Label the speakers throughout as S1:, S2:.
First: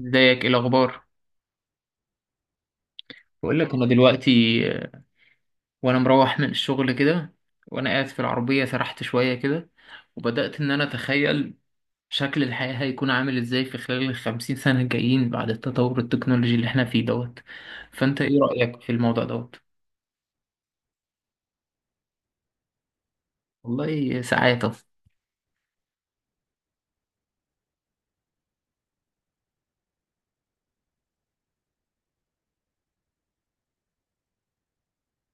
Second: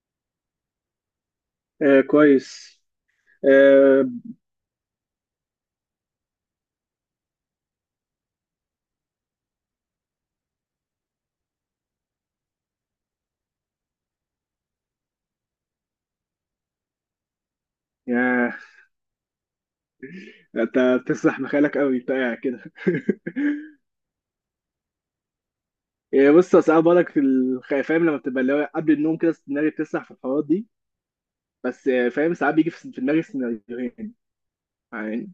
S1: ازيك؟ ايه الاخبار؟
S2: آه كويس.
S1: بقول لك انا
S2: آه.
S1: دلوقتي. آه، وانا مروح من الشغل كده، وانا قاعد في العربيه سرحت شويه كده، وبدات ان انا اتخيل شكل الحياه هيكون عامل ازاي في خلال الخمسين سنه الجايين بعد التطور التكنولوجي اللي احنا فيه دوت. فانت ايه
S2: يا
S1: رايك في الموضوع دوت؟
S2: انت بتسرح مخيلك قوي انت قاعد كده
S1: والله ساعات
S2: آه، بص أنا ساعات بقولك فاهم لما بتبقى اللي هو قبل النوم كده دماغي بتسرح في الحوارات دي. بس آه، فاهم ساعات بيجي في دماغي سيناريوهين. يعني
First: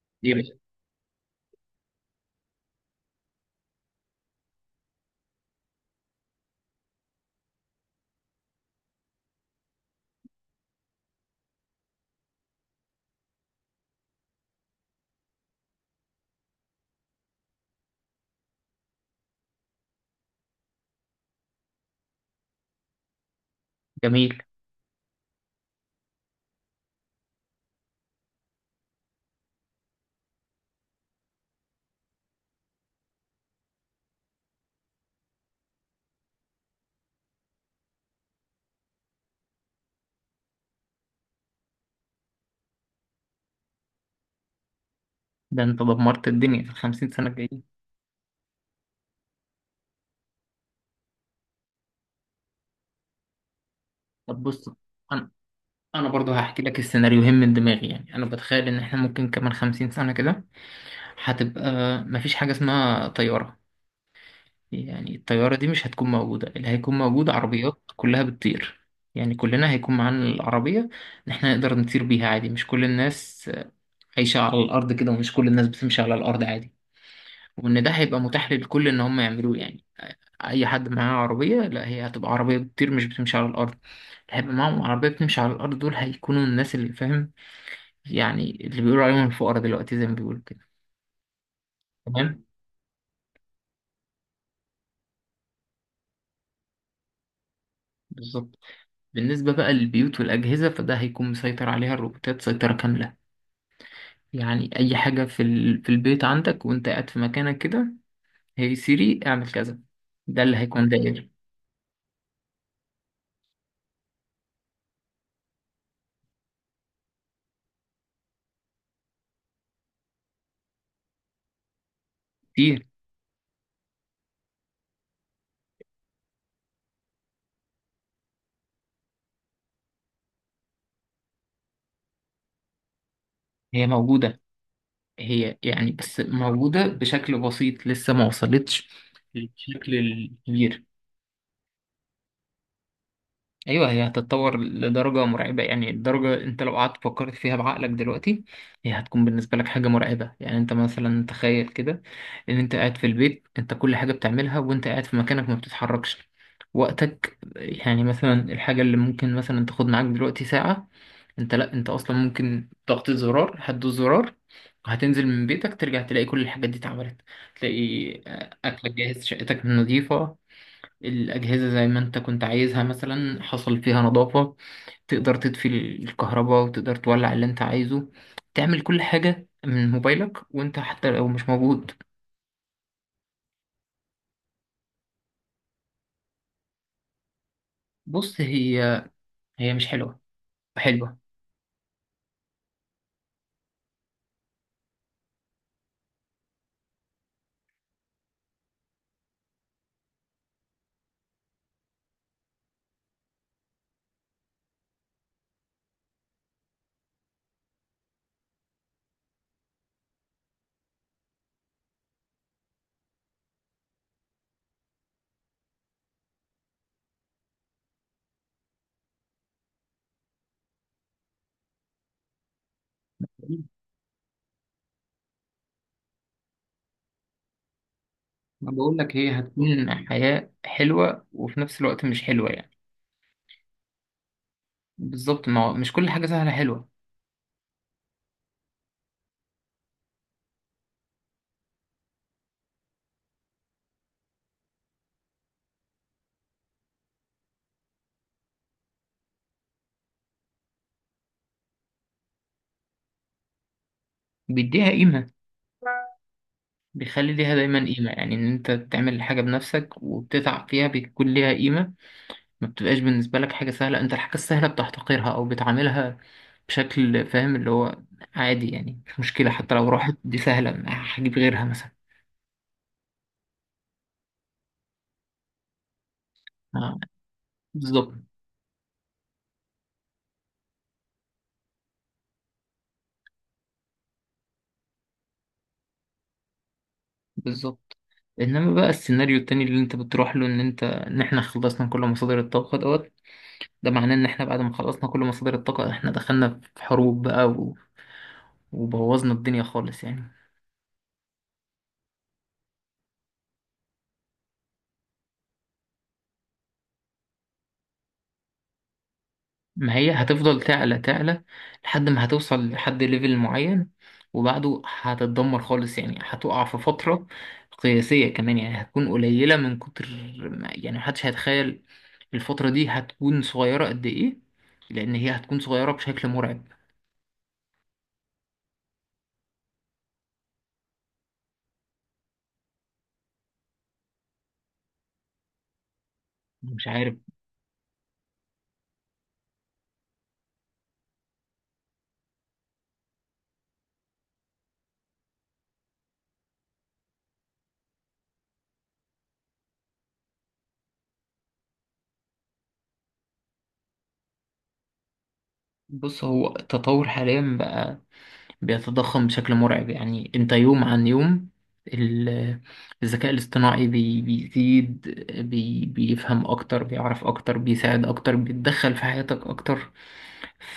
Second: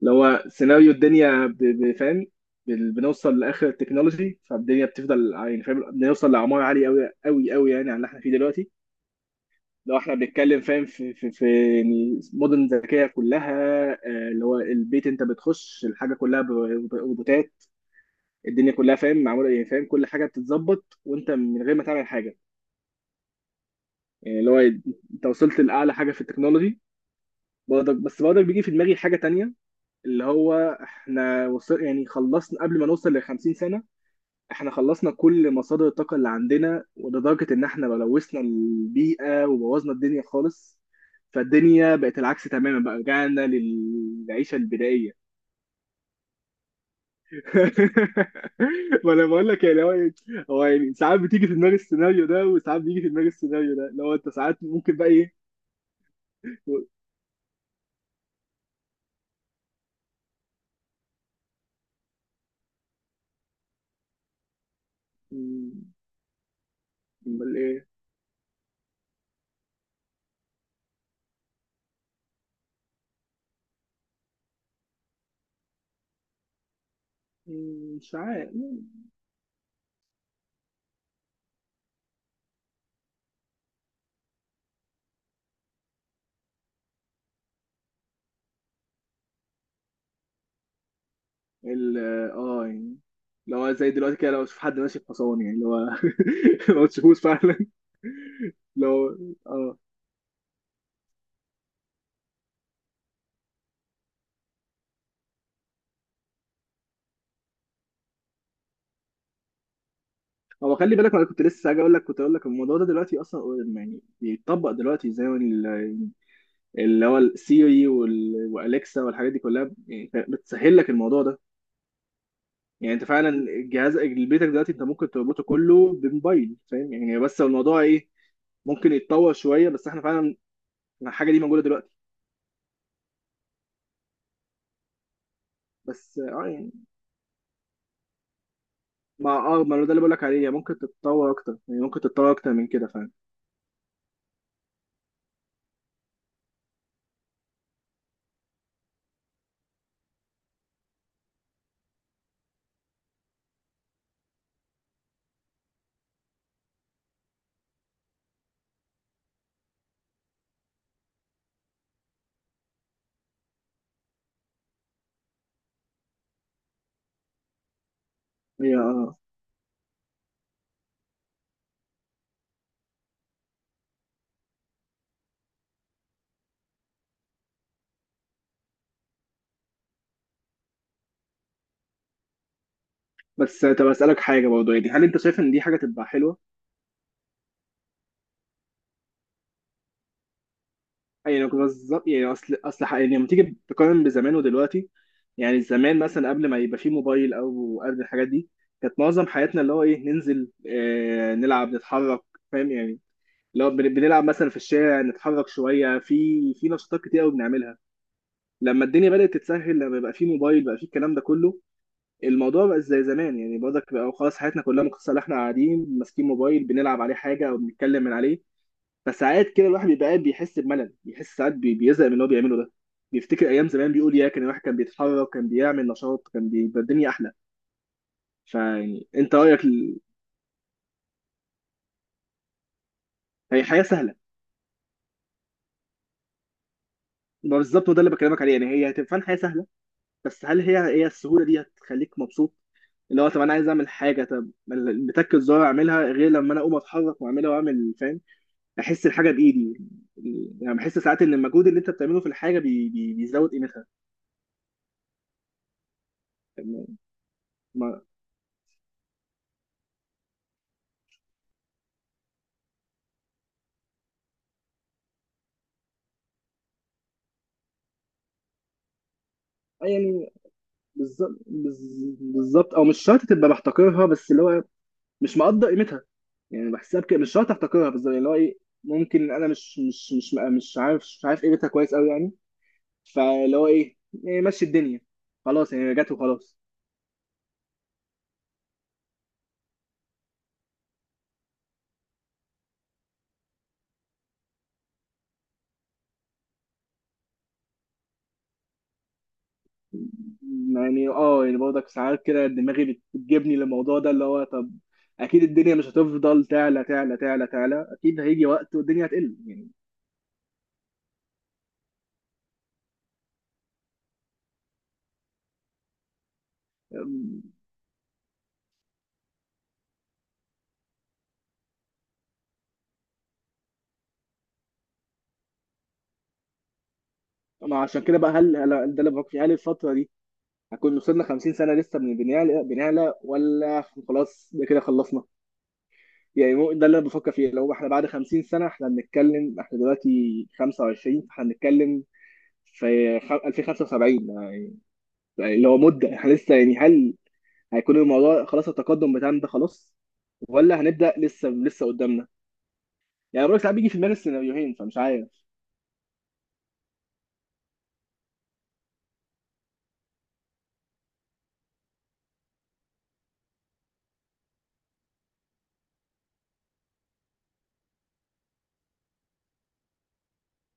S2: اللي هو
S1: كتير.
S2: سيناريو الدنيا فاهم. بنوصل لاخر التكنولوجي فالدنيا بتفضل يعني فاهم بنوصل لاعمار عاليه قوي قوي قوي يعني عن اللي احنا فيه دلوقتي. لو احنا بنتكلم فاهم في يعني مدن ذكيه كلها. آه، اللي هو البيت انت بتخش الحاجه كلها روبوتات. الدنيا كلها فاهم معموله يعني فاهم كل حاجه بتتظبط وانت من غير ما تعمل حاجه.
S1: جميل.
S2: يعني اللي هو انت وصلت لاعلى حاجه في التكنولوجي. برضك بس برضك بيجي في دماغي حاجه تانية. اللي هو احنا وصل يعني خلصنا قبل ما نوصل ل 50 سنه. احنا خلصنا كل مصادر الطاقة اللي عندنا ولدرجة ان احنا لوثنا البيئة وبوظنا الدنيا خالص. فالدنيا بقت العكس تماما بقى رجعنا للعيشة البدائية.
S1: ده انت دمرت الدنيا في الخمسين سنه الجايين.
S2: وانا بقول لك يعني هو إيه، هو يعني ساعات بتيجي في دماغي السيناريو ده وساعات بيجي في دماغي السيناريو ده لو انت
S1: طب
S2: ساعات
S1: بص،
S2: ممكن بقى
S1: انا
S2: ايه.
S1: انا برضه هحكي لك
S2: و-
S1: السيناريوهين من دماغي. يعني انا بتخيل ان احنا ممكن كمان خمسين سنه كده هتبقى مفيش حاجه اسمها طياره. يعني الطيارة دي مش
S2: م-
S1: هتكون موجودة، اللي هيكون موجود
S2: امال
S1: عربيات
S2: ايه.
S1: كلها بتطير. يعني كلنا هيكون معانا العربية، إن إحنا نقدر نطير بيها عادي، مش كل الناس عايشة على الأرض كده، ومش كل الناس بتمشي على الأرض عادي، وإن ده
S2: مش
S1: هيبقى
S2: عارف.
S1: متاح للكل إن هم يعملوه. يعني أي حد معاه عربية، لا هي هتبقى عربية بتطير مش بتمشي على الأرض. اللي هيبقى معاهم عربية بتمشي على الأرض دول هيكونوا الناس اللي فاهم، يعني اللي بيقولوا عليهم الفقراء دلوقتي زي ما بيقولوا كده.
S2: ال
S1: تمام،
S2: اه يعني لو زي دلوقتي كده لو اشوف حد ماشي بحصان يعني اللي هو ما تشوفوش فعلا.
S1: بالظبط.
S2: لو
S1: بالنسبة بقى
S2: اه
S1: للبيوت والأجهزة، فده هيكون مسيطر عليها الروبوتات سيطرة كاملة. يعني اي حاجة في في البيت عندك، وانت قاعد في مكانك كده، هي سيري اعمل كذا. ده اللي
S2: هو
S1: هيكون
S2: خلي بالك انا
S1: داير
S2: كنت لسه هاجي اقول لك كنت اقول لك الموضوع ده دلوقتي اصلا. يعني بيتطبق دلوقتي زي ما اللي هو السيري والاليكسا والحاجات دي كلها يعني بتسهل لك الموضوع ده.
S1: كتير.
S2: يعني انت فعلا جهاز بيتك دلوقتي انت ممكن تربطه كله بموبايل فاهم يعني بس الموضوع ايه. ممكن يتطور شويه بس احنا فعلا الحاجه دي موجوده دلوقتي.
S1: هي موجودة، هي يعني
S2: بس
S1: بس
S2: اه يعني
S1: موجودة بشكل بسيط، لسه ما وصلتش
S2: مع اه ما هو ده
S1: للشكل
S2: اللي بقول لك عليه هي ممكن
S1: الكبير.
S2: تتطور اكتر يعني ممكن تتطور اكتر من كده فعلا.
S1: ايوه، هي هتتطور لدرجه مرعبه، يعني الدرجه انت لو قعدت فكرت فيها بعقلك دلوقتي هي هتكون بالنسبه لك حاجه مرعبه. يعني انت مثلا تخيل كده، ان انت قاعد في البيت، انت كل حاجه بتعملها وانت قاعد في مكانك ما بتتحركش وقتك. يعني مثلا الحاجه اللي ممكن مثلا تاخد معاك دلوقتي ساعه، انت لا، انت اصلا ممكن ضغط زرار، هتدوس زرار هتنزل من بيتك، ترجع تلاقي كل الحاجات دي اتعملت. تلاقي آه،
S2: هي
S1: اكلك
S2: اه.
S1: جاهز، شقتك نظيفه، الأجهزة زي ما أنت كنت عايزها مثلا حصل فيها نظافة، تقدر تطفي الكهرباء وتقدر تولع اللي أنت عايزه، تعمل كل حاجة من موبايلك وأنت حتى لو مش موجود.
S2: بس طب اسالك حاجه برضه يعني هل انت شايف ان دي حاجه تبقى حلوه.
S1: بص، هي هي مش حلوة حلوة.
S2: يعني بالظبط يعني اصل يعني لما تيجي تقارن بزمان ودلوقتي. يعني زمان مثلا قبل ما يبقى فيه موبايل او قبل الحاجات دي كانت معظم حياتنا اللي هو ايه ننزل نلعب نتحرك. فاهم يعني. لو بنلعب مثلا في الشارع نتحرك شويه في نشاطات كتير قوي بنعملها. لما الدنيا بدات تتسهل لما بقى فيه موبايل بقى فيه الكلام ده كله الموضوع بقى زي زمان يعني برضك بقى خلاص حياتنا كلها مقتصره على احنا قاعدين ماسكين موبايل بنلعب عليه حاجه او بنتكلم من عليه. فساعات كده الواحد بيبقى قاعد بيحس بملل بيحس ساعات بيزهق من اللي هو بيعمله ده. بيفتكر ايام زمان بيقول يا كان الواحد كان بيتحرك كان بيعمل نشاط كان بيبقى الدنيا احلى.
S1: ما بقول
S2: فيعني
S1: لك،
S2: انت
S1: هي
S2: رايك
S1: هتكون حياة حلوة وفي نفس الوقت مش حلوة يعني.
S2: هي حياه سهله.
S1: بالظبط، ما هو مش كل حاجة سهلة حلوة.
S2: ما بالظبط وده اللي بكلمك عليه يعني هي هتبقى فعلاً حياه سهله. بس هل هي السهوله دي هتخليك مبسوط. اللي هو طب انا عايز اعمل حاجه طب بتك الزرار اعملها غير لما انا اقوم اتحرك واعملها واعمل فاهم. احس الحاجه بايدي. يعني بحس ساعات ان المجهود اللي انت بتعمله في الحاجه بيزود قيمتها.
S1: بيديها قيمة، بيخلي ليها دايما
S2: ما...
S1: قيمة، يعني إن أنت تعمل حاجة بنفسك وبتتعب فيها بيكون ليها قيمة. ما بتبقاش بالنسبة لك حاجة سهلة، انت الحاجة السهلة بتحتقرها او بتعاملها بشكل فاهم، اللي هو عادي، يعني مش مشكلة، حتى لو راحت
S2: يعني
S1: دي سهلة هجيب
S2: بالظبط
S1: غيرها مثلا.
S2: بالظبط او مش شرط تبقى بحتقرها بس اللي هو مش مقدر قيمتها. يعني
S1: آه،
S2: بحسها بكده مش شرط احتقرها
S1: بالظبط
S2: بالظبط اللي هو ايه. ممكن انا مش عارف قيمتها كويس قوي يعني. فاللي هو ايه. إيه، مشي الدنيا خلاص يعني رجعت وخلاص.
S1: بالظبط. انما بقى السيناريو التاني اللي انت بتروح له، ان انت، ان احنا خلصنا كل مصادر الطاقة دوت، ده معناه ان احنا بعد ما خلصنا كل مصادر الطاقة احنا دخلنا في حروب بقى وبوظنا الدنيا خالص يعني.
S2: يعني اه يعني برضك ساعات كده دماغي بتجيبني للموضوع ده اللي هو طب. اكيد الدنيا مش هتفضل تعلى تعلى تعلى تعلى اكيد هيجي وقت والدنيا هتقل يعني.
S1: ما هي هتفضل تعلى تعلى لحد ما هتوصل لحد ليفل معين، وبعده هتتدمر خالص، يعني هتقع في فترة
S2: أم،
S1: قياسية كمان، يعني هتكون قليلة من كتر يعني محدش هيتخيل الفترة دي هتكون صغيرة قد إيه، لأن هي هتكون صغيرة بشكل مرعب.
S2: ما عشان كده بقى ده اللي بفكر فيه هل الفترة دي هكون وصلنا 50 سنة لسه من بنعلى بنعلى ولا خلاص ده كده خلصنا. يعني
S1: مش
S2: ده اللي انا
S1: عارف.
S2: بفكر فيه لو احنا بعد 50 سنة احنا بنتكلم احنا دلوقتي 25 احنا بنتكلم في 2075 اللي هو مدة احنا لسه يعني هل هيكون الموضوع خلاص التقدم بتاعنا ده خلاص ولا هنبدأ لسه لسه قدامنا. يعني بقول ساعات بيجي في دماغي السيناريوهين فمش عارف.
S1: بص، هو التطور حاليا بقى بيتضخم بشكل مرعب، يعني انت يوم عن يوم ال- الذكاء الاصطناعي بيزيد، بي بيفهم اكتر، بيعرف اكتر، بيساعد اكتر، بيتدخل في حياتك اكتر.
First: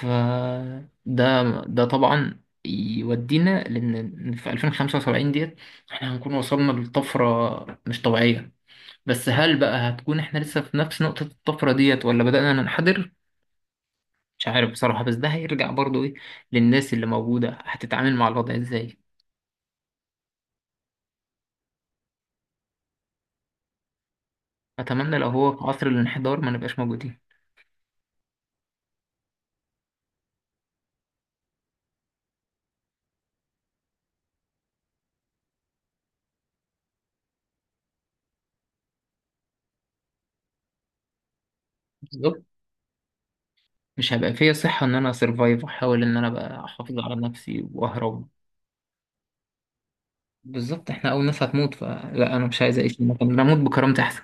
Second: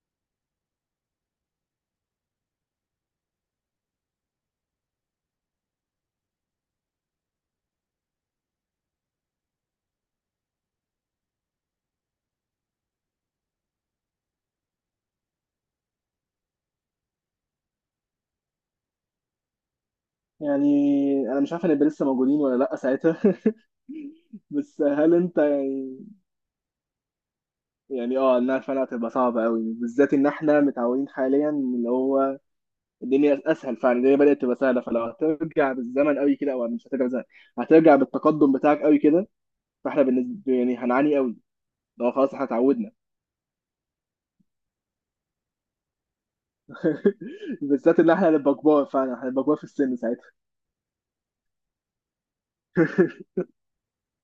S1: فده، ده طبعا يودينا لان في 2075 ديت احنا هنكون وصلنا لطفرة مش طبيعية. بس هل بقى هتكون احنا لسه في نفس نقطة الطفرة ديت، ولا بدأنا ننحدر؟ مش عارف بصراحة، بس ده هيرجع برضو ايه، للناس اللي موجودة هتتعامل مع الوضع ازاي.
S2: يعني انا مش عارف هنبقى لسه موجودين ولا لا ساعتها بس هل
S1: اتمنى لو
S2: انت
S1: هو في عصر
S2: يعني.
S1: الانحدار ما نبقاش موجودين.
S2: يعني اه انها فعلا هتبقى صعبه قوي بالذات ان احنا متعودين حاليا إن اللي هو الدنيا اسهل فعلا الدنيا بدات تبقى سهله فلو هترجع بالزمن قوي كده او مش هترجع بالزمن هترجع بالتقدم بتاعك قوي كده. فاحنا بالنسبه يعني هنعاني قوي لو خلاص
S1: بالظبط،
S2: احنا اتعودنا.
S1: مش هبقى فيا صحة ان انا اسرفايف واحاول ان انا ابقى احافظ على نفسي
S2: بالذات ان
S1: واهرب.
S2: احنا هنبقى كبار فعلا هنبقى كبار في السن ساعتها.
S1: بالظبط، احنا اول ناس هتموت، فلا انا مش عايز اعيش في المكان ده، اموت بكرامتي احسن.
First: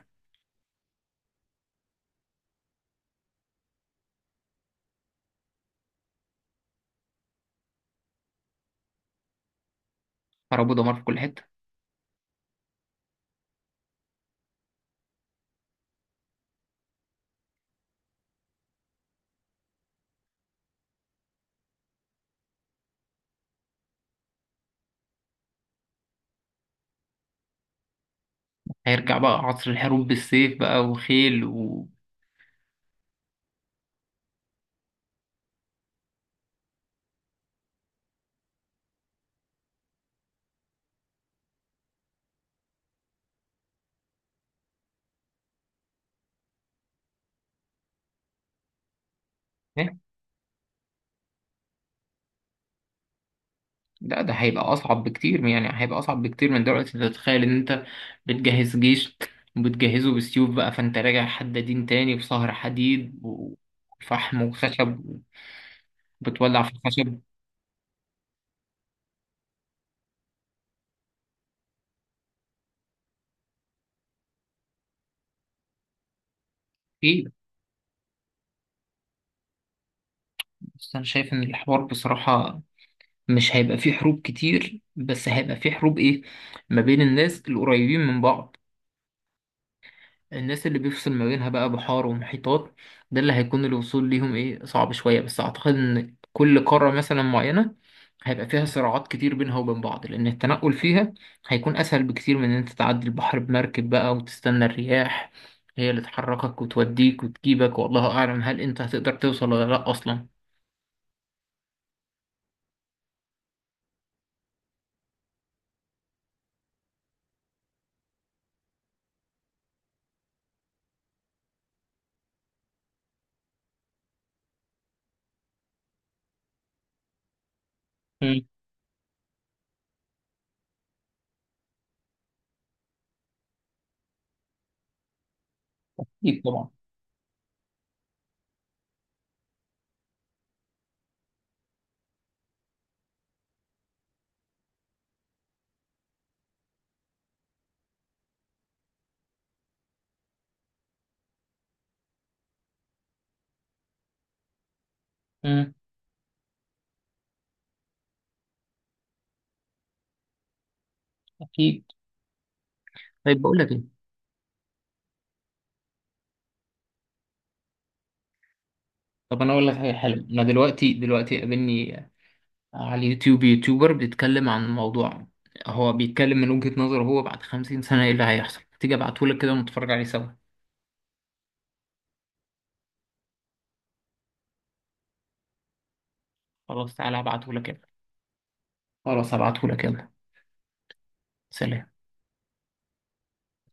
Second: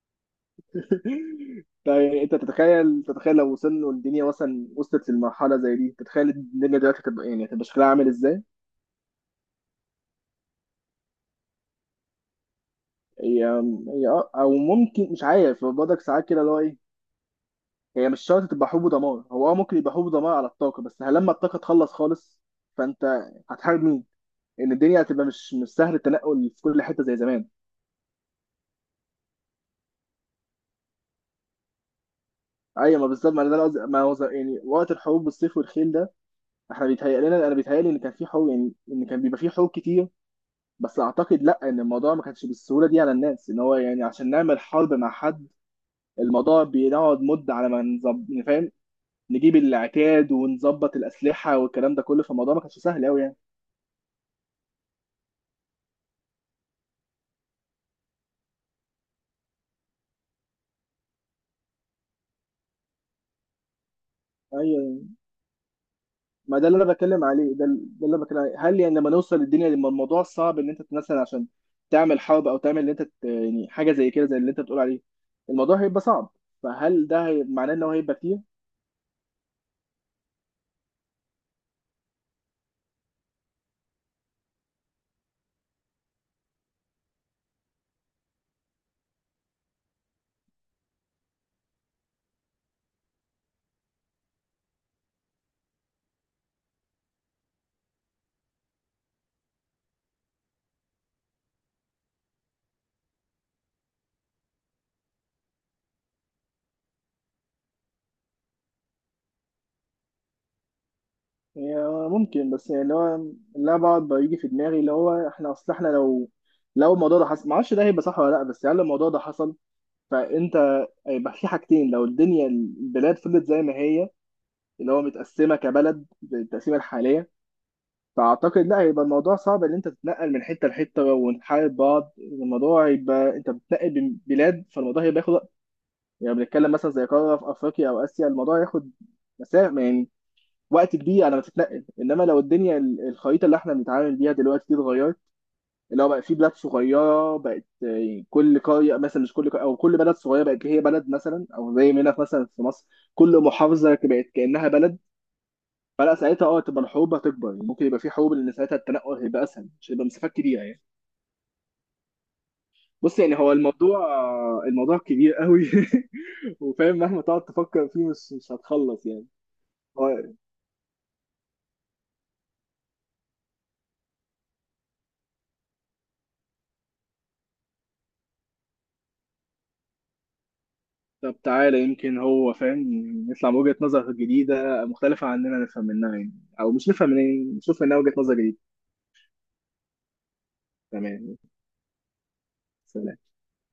S2: طيب انت تتخيل تتخيل لو وصلنا الدنيا مثلا وصلت لمرحله زي دي تتخيل الدنيا دلوقتي هتبقى يعني هتبقى شكلها عامل ازاي؟
S1: حرب ودمار في كل حتة.
S2: هي هي او ممكن مش عارف برضك ساعات كده اللي هو ايه. هي مش شرط تبقى حروب ودمار هو اه ممكن يبقى حروب ودمار على الطاقة بس هل لما الطاقة تخلص خالص فانت هتحارب مين؟ ان الدنيا هتبقى مش سهل التنقل في كل حتة زي زمان.
S1: هيرجع بقى عصر الحروب بالسيف بقى وخيل و-
S2: ايوه ما بالظبط ما ده اللي ما هو يعني وقت الحروب بالسيف والخيل ده احنا بيتهيأ لنا انا بيتهيألي ان كان في حروب يعني ان كان بيبقى في حروب كتير. بس اعتقد لا ان الموضوع ما كانش بالسهولة دي على الناس ان هو يعني عشان نعمل حرب مع حد الموضوع بنقعد مدة على ما نظبط فاهم نجيب
S1: إيه؟
S2: العتاد ونظبط الأسلحة والكلام ده كله فالموضوع ما كانش سهل قوي يعني.
S1: لا ده هيبقى اصعب بكتير، يعني هيبقى اصعب بكتير من دلوقتي. انت تتخيل ان انت بتجهز جيش وبتجهزه بالسيوف بقى، فانت راجع حدادين تاني في سهر حديد وفحم وخشب،
S2: ايوه ما
S1: وبتولع
S2: ده
S1: في
S2: اللي انا
S1: الخشب.
S2: بتكلم عليه ده، اللي انا بتكلم عليه هل يعني لما نوصل للدنيا لما الموضوع صعب ان انت مثلا عشان تعمل حرب او تعمل اللي انت يعني حاجه زي كده زي اللي انت بتقول عليه الموضوع هيبقى صعب. فهل
S1: ايه،
S2: ده معناه ان هو هيبقى كتير؟
S1: بس أنا شايف إن الحوار بصراحة مش هيبقى فيه حروب كتير، بس هيبقى فيه حروب إيه، ما بين الناس القريبين من بعض. الناس اللي بيفصل ما بينها بقى بحار ومحيطات، ده اللي هيكون الوصول ليهم إيه، صعب شوية، بس أعتقد إن كل قارة مثلا معينة هيبقى فيها صراعات كتير بينها وبين بعض، لأن التنقل فيها هيكون أسهل بكتير من إن أنت تعدي البحر بمركب بقى، وتستنى الرياح هي اللي تحركك وتوديك وتجيبك، والله أعلم هل أنت هتقدر توصل ولا لأ أصلا.
S2: هي ممكن بس يعني اللي هو اللي أنا بقعد بيجي في دماغي اللي هو احنا اصل احنا لو الموضوع ده حصل ما اعرفش ده هيبقى صح ولا لا بس هل الموضوع ده حصل فانت هيبقى في حاجتين لو الدنيا البلاد فضلت زي ما هي اللي هو متقسمه كبلد بالتقسيمه الحاليه.
S1: مم.
S2: فاعتقد لا هيبقى الموضوع صعب ان انت تتنقل من حته لحته ونحارب بعض الموضوع هيبقى انت بتنقل بين بلاد فالموضوع هيبقى ياخد وقت. يعني
S1: أكيد طبعا.
S2: بنتكلم مثلا زي قاره في افريقيا او اسيا الموضوع هياخد مسافه يعني وقت كبير على ما تتنقل انما لو الدنيا الخريطه اللي احنا بنتعامل بيها دلوقتي دي اتغيرت اللي هو بقى في بلاد صغيره بقت يعني كل قريه مثلا مش كل قرية او كل بلد صغيره بقت هي بلد مثلا او زي ما هنا مثلا في مصر كل محافظه بقت كانها بلد.
S1: مم.
S2: فلا ساعتها اه تبقى الحروب هتكبر يعني ممكن يبقى في حروب لان ساعتها التنقل هيبقى اسهل مش هيبقى مسافات كبيره يعني.
S1: اكيد.
S2: بص يعني
S1: طيب
S2: هو
S1: بقول لك
S2: الموضوع
S1: ايه،
S2: الموضوع كبير قوي وفاهم مهما تقعد تفكر فيه مش هتخلص يعني.
S1: طب انا اقول لك حاجه حلوه،
S2: هو-
S1: انا دلوقتي قابلني على اليوتيوب يوتيوبر بيتكلم عن موضوع، هو بيتكلم من وجهة نظره هو بعد 50 سنه ايه اللي هيحصل. تيجي ابعته لك كده ونتفرج عليه سوا؟
S2: طب تعالى يمكن هو فاهم يطلع بوجهة نظر جديدة مختلفة عننا نفهم منها يعني. او مش
S1: خلاص
S2: نفهم
S1: تعالى
S2: منها يعني،
S1: ابعته لك كده.
S2: نشوف منها وجهة نظر جديدة.
S1: خلاص ابعته لك، يلا.
S2: تمام.
S1: سلام.
S2: سلام.